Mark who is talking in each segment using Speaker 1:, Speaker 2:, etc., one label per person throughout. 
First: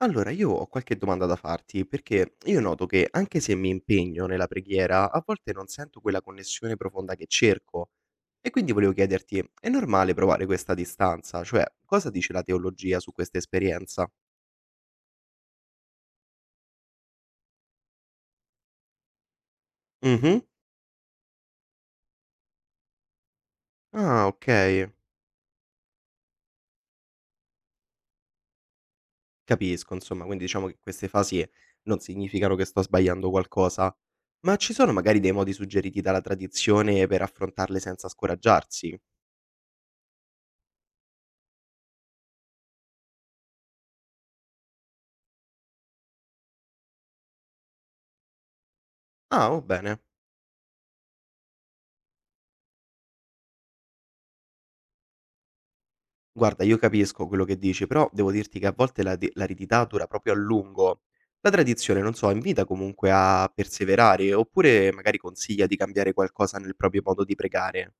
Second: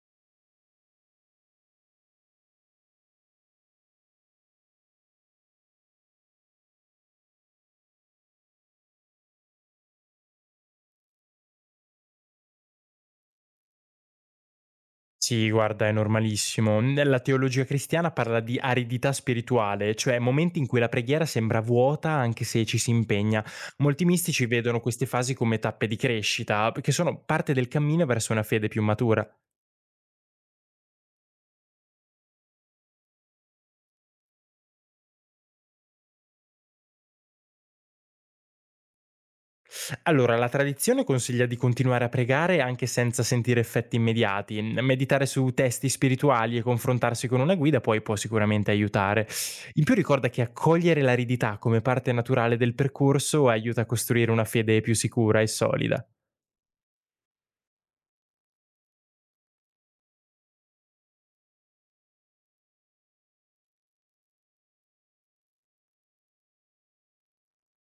Speaker 1: Allora, io ho qualche domanda da farti, perché io noto che anche se mi impegno nella preghiera, a volte non sento quella connessione profonda che cerco. E quindi volevo chiederti, è normale provare questa distanza? Cioè, cosa dice la teologia su questa esperienza?
Speaker 2: Sì, guarda, è normalissimo. Nella teologia cristiana parla di aridità spirituale, cioè
Speaker 1: Mhm.
Speaker 2: momenti in cui la preghiera sembra vuota anche se ci si impegna. Molti
Speaker 1: Ah,
Speaker 2: mistici
Speaker 1: ok.
Speaker 2: vedono queste fasi come tappe di crescita, che sono parte del cammino verso una fede più matura.
Speaker 1: Capisco, insomma, quindi diciamo che queste fasi non significano che sto sbagliando qualcosa. Ma ci sono magari dei modi suggeriti dalla tradizione per affrontarle senza scoraggiarsi?
Speaker 2: Allora, la tradizione consiglia di continuare a pregare anche senza sentire effetti immediati. Meditare su testi spirituali e confrontarsi con una guida poi può sicuramente aiutare.
Speaker 1: Ah, va
Speaker 2: In più
Speaker 1: bene.
Speaker 2: ricorda che accogliere l'aridità come parte naturale del percorso aiuta a costruire una fede più sicura e solida.
Speaker 1: Guarda, io capisco quello che dici, però devo dirti che a volte la de l'aridità dura proprio a lungo. La tradizione, non so, invita comunque a perseverare, oppure magari consiglia di cambiare qualcosa nel proprio modo di pregare.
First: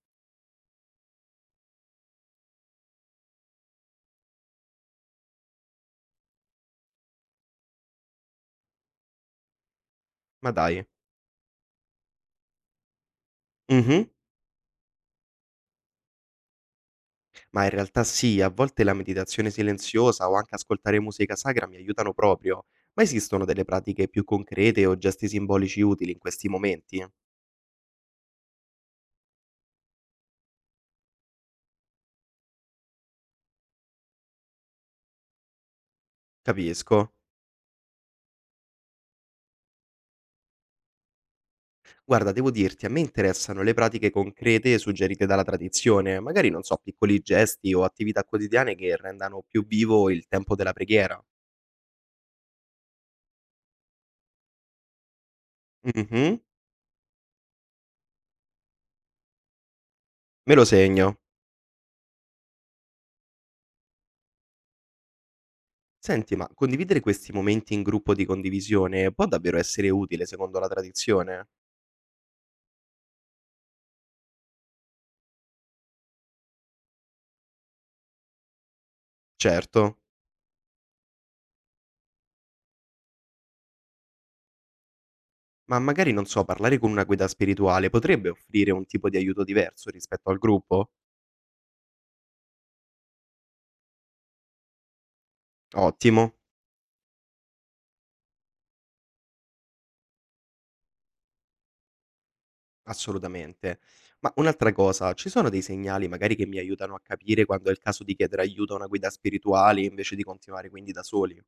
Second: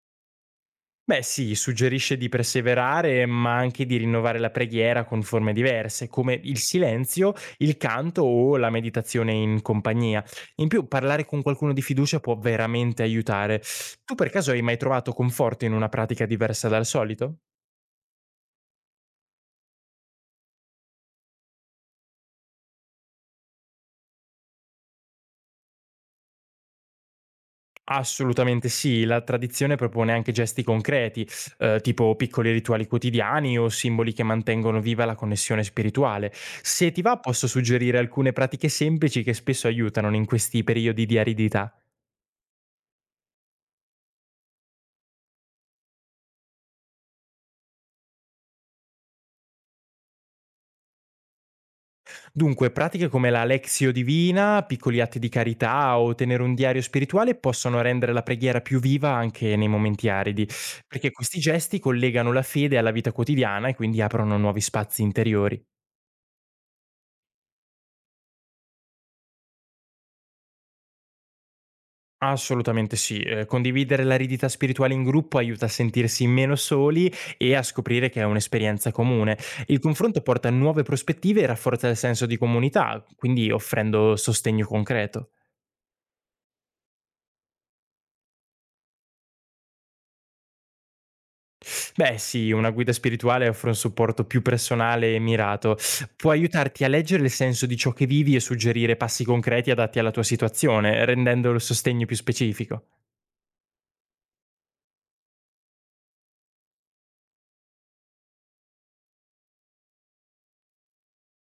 Speaker 2: Beh sì, suggerisce di perseverare, ma anche di rinnovare la preghiera con forme diverse, come il silenzio, il canto o la meditazione in compagnia.
Speaker 1: Ma
Speaker 2: In
Speaker 1: dai.
Speaker 2: più, parlare con qualcuno di fiducia può veramente aiutare.
Speaker 1: Mh-mh.
Speaker 2: Tu per caso hai mai trovato conforto in una pratica diversa dal solito?
Speaker 1: Ma in realtà sì, a volte la meditazione silenziosa o anche ascoltare musica sacra mi aiutano proprio, ma esistono delle pratiche più concrete o gesti simbolici utili in questi momenti?
Speaker 2: Assolutamente sì, la tradizione propone anche gesti concreti, tipo piccoli rituali quotidiani o simboli che mantengono viva la connessione spirituale. Se ti
Speaker 1: Capisco.
Speaker 2: va, posso suggerire alcune pratiche semplici che spesso aiutano in questi periodi di aridità.
Speaker 1: Guarda, devo dirti, a me interessano le pratiche concrete suggerite dalla tradizione, magari non so, piccoli gesti o attività quotidiane che rendano più vivo il tempo della preghiera.
Speaker 2: Dunque, pratiche come la lexio divina, piccoli atti di carità o
Speaker 1: Mhm,
Speaker 2: tenere un diario spirituale possono rendere la preghiera più viva anche nei momenti aridi,
Speaker 1: me lo
Speaker 2: perché
Speaker 1: segno.
Speaker 2: questi gesti collegano la fede alla vita quotidiana e quindi aprono nuovi spazi interiori.
Speaker 1: Senti, ma condividere questi momenti in gruppo di condivisione può davvero essere utile secondo la tradizione?
Speaker 2: Assolutamente sì, condividere l'aridità spirituale in gruppo aiuta a sentirsi meno soli e a scoprire che è un'esperienza comune. Il
Speaker 1: Certo,
Speaker 2: confronto porta a nuove prospettive e rafforza il senso di comunità, quindi offrendo sostegno concreto.
Speaker 1: ma magari non so, parlare con una guida spirituale potrebbe offrire un tipo di aiuto diverso rispetto al gruppo?
Speaker 2: Beh sì, una guida spirituale offre un supporto più personale e mirato. Può
Speaker 1: Ottimo.
Speaker 2: aiutarti a leggere il senso di ciò che vivi e suggerire passi concreti adatti alla tua situazione, rendendo il sostegno più specifico.
Speaker 1: Assolutamente. Ma un'altra cosa, ci sono dei segnali magari che mi aiutano a capire quando è il caso di chiedere aiuto a una guida spirituale invece di continuare quindi da soli?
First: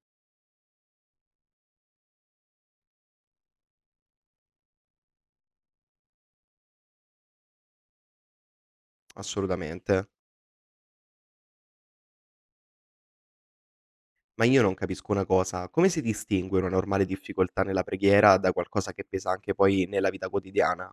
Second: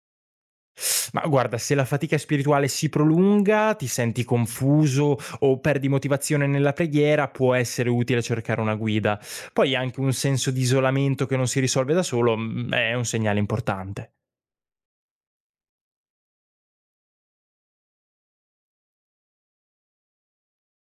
Speaker 2: Ma guarda, se la fatica spirituale si prolunga, ti senti confuso o perdi motivazione nella preghiera, può essere utile cercare una guida. Poi anche
Speaker 1: Assolutamente.
Speaker 2: un senso di isolamento che non si risolve da solo, è un segnale importante.
Speaker 1: Ma io non capisco una cosa, come si distingue una normale difficoltà nella preghiera da qualcosa che pesa anche poi nella vita quotidiana?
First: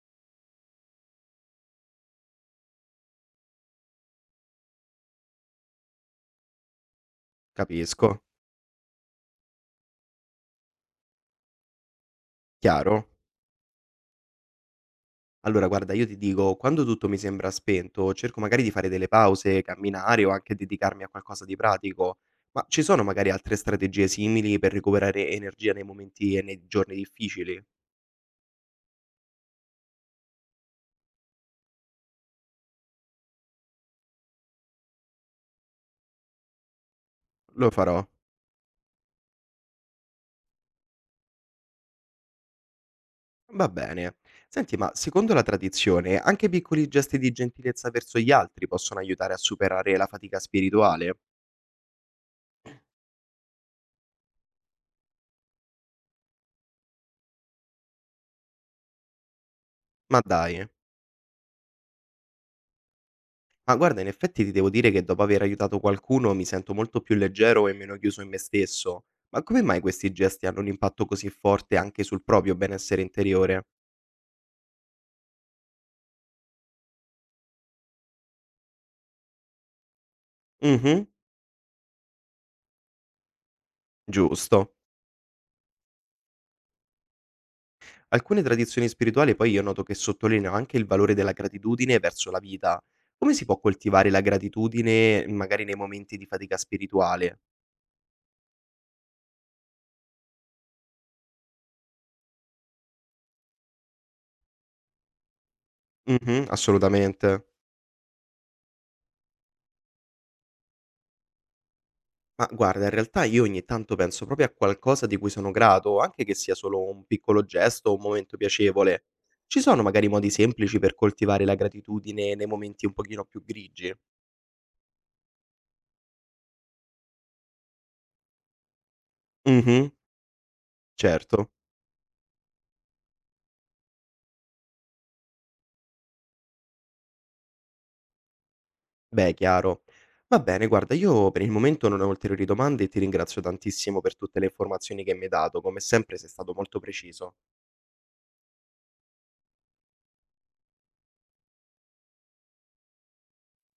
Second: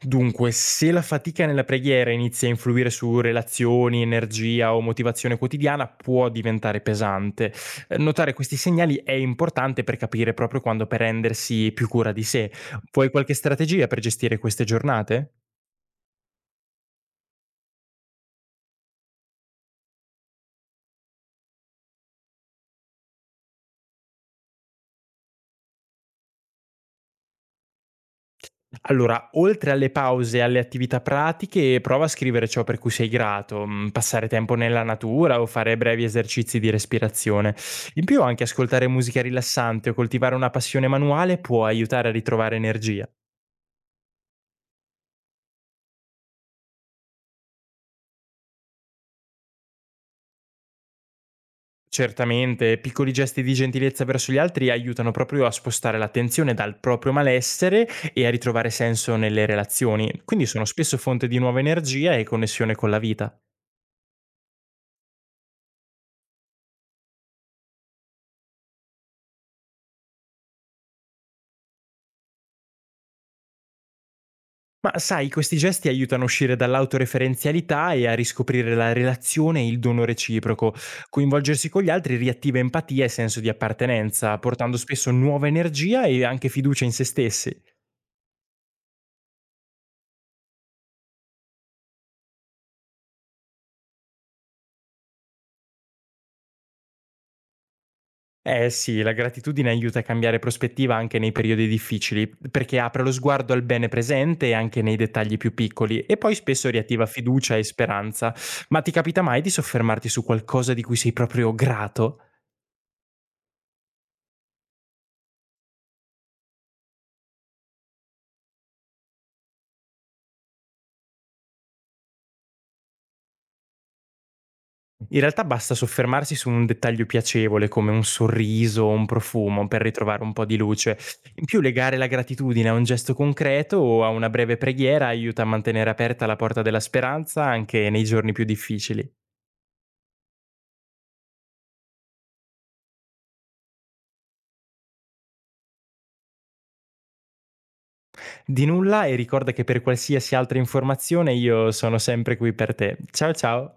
Speaker 2: Dunque, se la fatica nella preghiera inizia a influire su relazioni, energia o motivazione quotidiana, può diventare pesante.
Speaker 1: Capisco.
Speaker 2: Notare questi segnali è importante per capire proprio quando prendersi più cura di sé.
Speaker 1: Chiaro?
Speaker 2: Vuoi qualche strategia per gestire queste giornate?
Speaker 1: Allora, guarda, io ti dico, quando tutto mi sembra spento, cerco magari di fare delle pause, camminare o anche dedicarmi a qualcosa di pratico, ma ci sono magari altre strategie simili per recuperare energia nei momenti e nei giorni difficili?
Speaker 2: Allora, oltre alle pause e alle attività pratiche, prova a scrivere ciò per cui sei grato, passare tempo nella natura o fare brevi esercizi di respirazione.
Speaker 1: Lo farò.
Speaker 2: In più, anche ascoltare musica rilassante o coltivare una passione manuale può aiutare a ritrovare energia.
Speaker 1: Va bene. Senti, ma secondo la tradizione, anche piccoli gesti di gentilezza verso gli altri possono aiutare a superare la fatica spirituale?
Speaker 2: Certamente, piccoli gesti di gentilezza verso gli altri aiutano proprio a spostare l'attenzione dal proprio malessere e a ritrovare senso nelle
Speaker 1: Ma
Speaker 2: relazioni, quindi sono
Speaker 1: dai.
Speaker 2: spesso fonte di nuova energia e connessione con la vita.
Speaker 1: Ma guarda, in effetti ti devo dire che dopo aver aiutato qualcuno mi sento molto più leggero e meno chiuso in me stesso. Ma come mai questi gesti hanno un impatto così forte anche sul proprio benessere interiore?
Speaker 2: Ma sai, questi gesti aiutano a uscire dall'autoreferenzialità e a riscoprire la relazione e il dono reciproco.
Speaker 1: Mhm,
Speaker 2: Coinvolgersi con gli altri riattiva empatia e senso di appartenenza,
Speaker 1: giusto.
Speaker 2: portando spesso nuova energia e anche fiducia in se stessi.
Speaker 1: Alcune tradizioni spirituali poi io noto che sottolineano anche il valore della gratitudine verso la vita. Come si può coltivare la gratitudine magari nei momenti di fatica spirituale?
Speaker 2: Eh sì, la gratitudine aiuta a cambiare prospettiva anche nei periodi difficili, perché apre lo sguardo al bene presente e anche nei dettagli più piccoli, e poi
Speaker 1: Mhm,
Speaker 2: spesso riattiva
Speaker 1: assolutamente.
Speaker 2: fiducia e speranza. Ma ti capita mai di soffermarti su qualcosa di cui sei proprio grato?
Speaker 1: Ma guarda, in realtà io ogni tanto penso proprio a qualcosa di cui sono grato, anche che sia solo un piccolo gesto o un momento piacevole. Ci sono magari modi semplici per coltivare la gratitudine nei momenti un pochino più grigi?
Speaker 2: In realtà basta soffermarsi su un dettaglio piacevole come un sorriso o un profumo per
Speaker 1: Mhm,
Speaker 2: ritrovare un po' di luce. In
Speaker 1: certo.
Speaker 2: più legare la gratitudine a un gesto concreto o a una breve preghiera aiuta a mantenere aperta la porta della speranza anche nei giorni più difficili.
Speaker 1: Beh, chiaro. Va bene, guarda, io per il momento non ho ulteriori domande e ti ringrazio tantissimo per tutte le informazioni che mi hai dato. Come sempre sei stato molto preciso.
Speaker 2: Di nulla e ricorda che per qualsiasi altra informazione io sono sempre qui per te. Ciao ciao!